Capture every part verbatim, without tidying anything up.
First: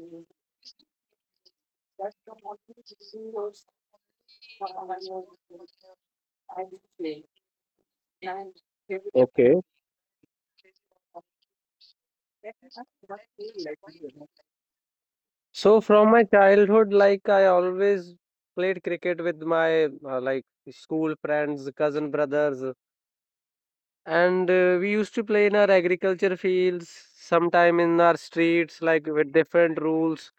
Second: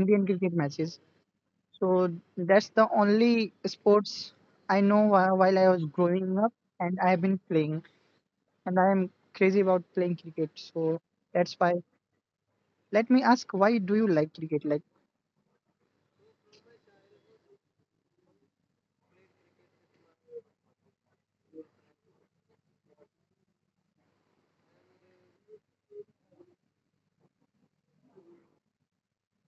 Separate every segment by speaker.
Speaker 1: Indian cricket matches. So that's the only sports I know while, while I was growing up, and I have been playing, and I am crazy
Speaker 2: Okay.
Speaker 1: about playing cricket. So that's why. Let me ask, why do you like cricket? Like,
Speaker 2: So from my childhood, like I always played cricket with my uh, like school friends, cousin brothers, and uh, we used to play in our agriculture fields, sometime in our streets, like with different rules.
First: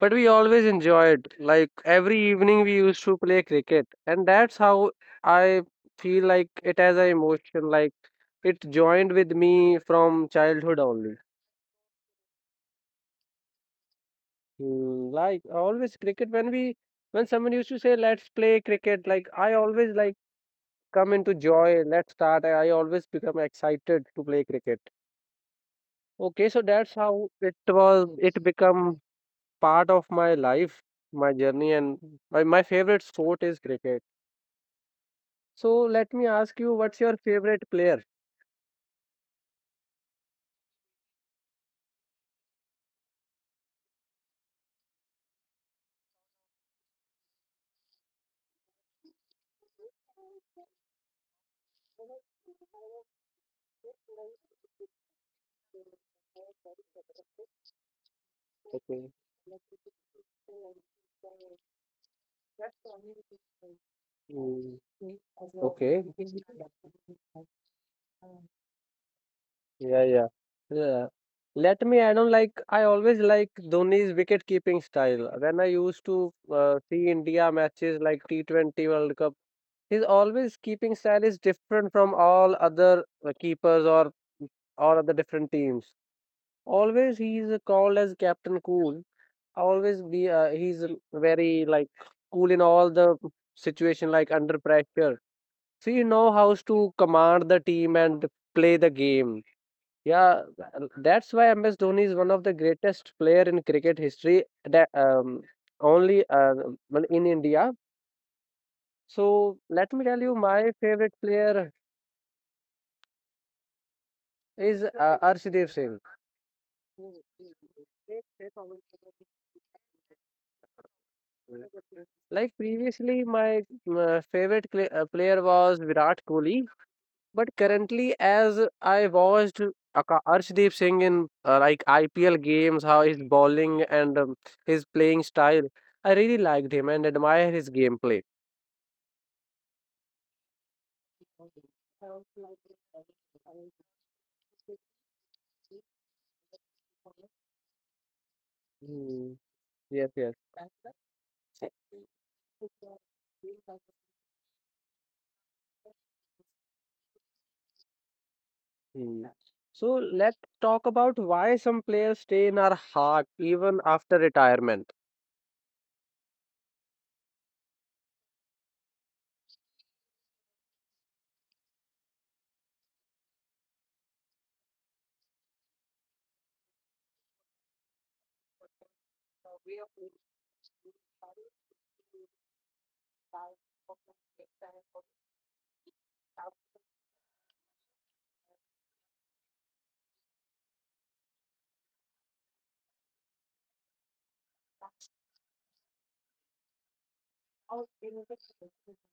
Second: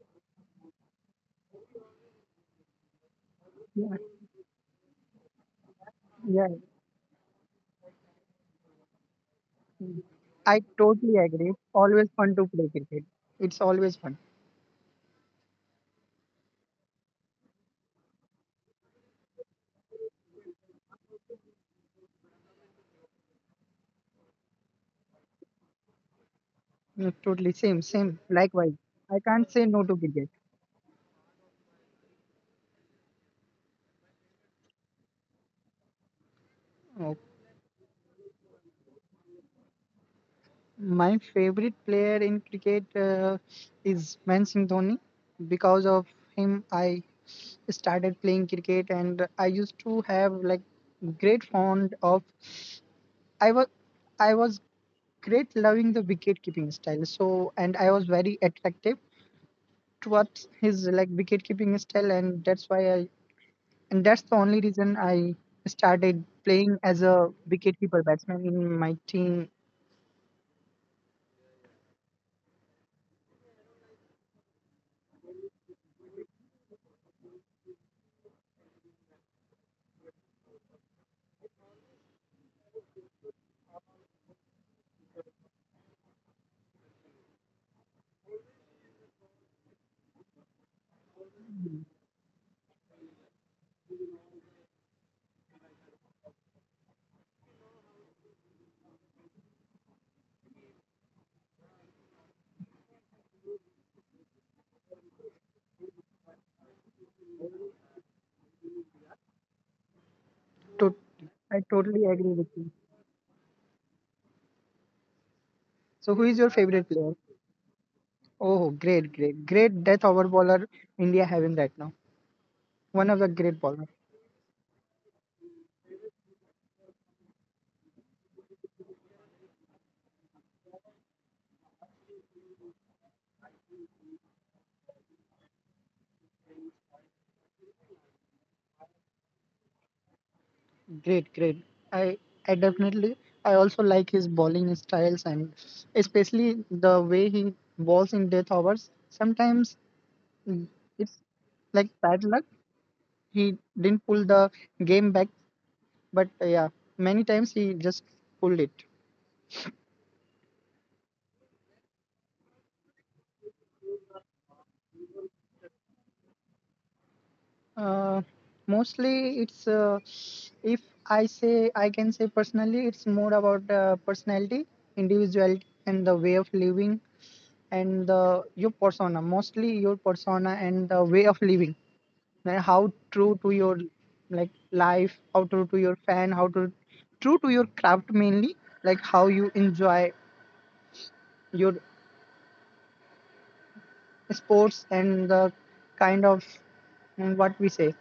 Speaker 2: But we always enjoyed. Like every evening, we used to play cricket, and
Speaker 1: yeah,
Speaker 2: that's how I feel like it as
Speaker 1: yeah,
Speaker 2: an emotion. Like it joined with me from childhood only.
Speaker 1: I totally agree. It's always fun to play cricket. It's always fun.
Speaker 2: Hmm, like always cricket when we when someone used to say let's play cricket, like I always like come into joy, let's start, I always become excited to play cricket. Okay, so that's how it
Speaker 1: Mm,
Speaker 2: was,
Speaker 1: totally
Speaker 2: it
Speaker 1: same, same.
Speaker 2: become
Speaker 1: Likewise,
Speaker 2: part
Speaker 1: I
Speaker 2: of
Speaker 1: can't
Speaker 2: my
Speaker 1: say no to
Speaker 2: life,
Speaker 1: cricket.
Speaker 2: my journey, and my, my favorite sport is cricket. So let me ask you, what's your favorite
Speaker 1: Oh,
Speaker 2: player?
Speaker 1: my favorite player in cricket uh, is Mansingh Dhoni. Because of him, I started playing cricket, and I used to have like great fond of. I was I was great loving the wicket keeping style. So, and I was
Speaker 2: Okay.
Speaker 1: very attractive towards his like wicket keeping style, and that's why I,
Speaker 2: Hmm,
Speaker 1: and that's the only reason
Speaker 2: okay.
Speaker 1: I started playing as a wicket keeper batsman in my
Speaker 2: Yeah, yeah.
Speaker 1: team.
Speaker 2: Yeah. Let me add on, like I always like Dhoni's wicket keeping style. When I used to uh, see India matches like T twenty World Cup, his always keeping style is different from all other uh, keepers or or other different teams. Always he is called as Captain Cool. Always be uh, he's very like cool in all the situation, like under pressure. So you know how to command the team and play the game. Yeah, th- that's why M S Dhoni is one of the greatest player in cricket history. That um, only uh, well, in India. So let me tell you, my favorite player
Speaker 1: To, I totally agree with you.
Speaker 2: is uh, Arshdeep Singh.
Speaker 1: So, who is your favorite player? Oh, great, great, great death over bowler India
Speaker 2: Like
Speaker 1: having right now.
Speaker 2: previously, my uh,
Speaker 1: One of the
Speaker 2: favorite
Speaker 1: great
Speaker 2: cl-
Speaker 1: bowler.
Speaker 2: uh, player was Virat Kohli. But currently, as I watched Aka- Arshdeep Singh in uh, like I P L games, how his bowling and um, his playing style, I really liked him and admire his gameplay.
Speaker 1: Great, great. I I definitely, I also like his bowling styles, and especially the way he bowls in
Speaker 2: Hmm.
Speaker 1: death overs.
Speaker 2: Yes, yes.
Speaker 1: Sometimes, mm, it's like bad luck. He didn't pull the game back, but uh, yeah, many times he just
Speaker 2: Hmm.
Speaker 1: pulled it.
Speaker 2: So let's talk about why some players stay in our heart even after retirement.
Speaker 1: Uh, Mostly it's uh, if i say I can say personally, it's more about uh, personality, individuality, and the way of living, and the your persona, mostly your persona and the way of living, like how true to your like life, how true to your fan, how to true to your craft mainly, like how you enjoy your sports, and the kind of mm, what we say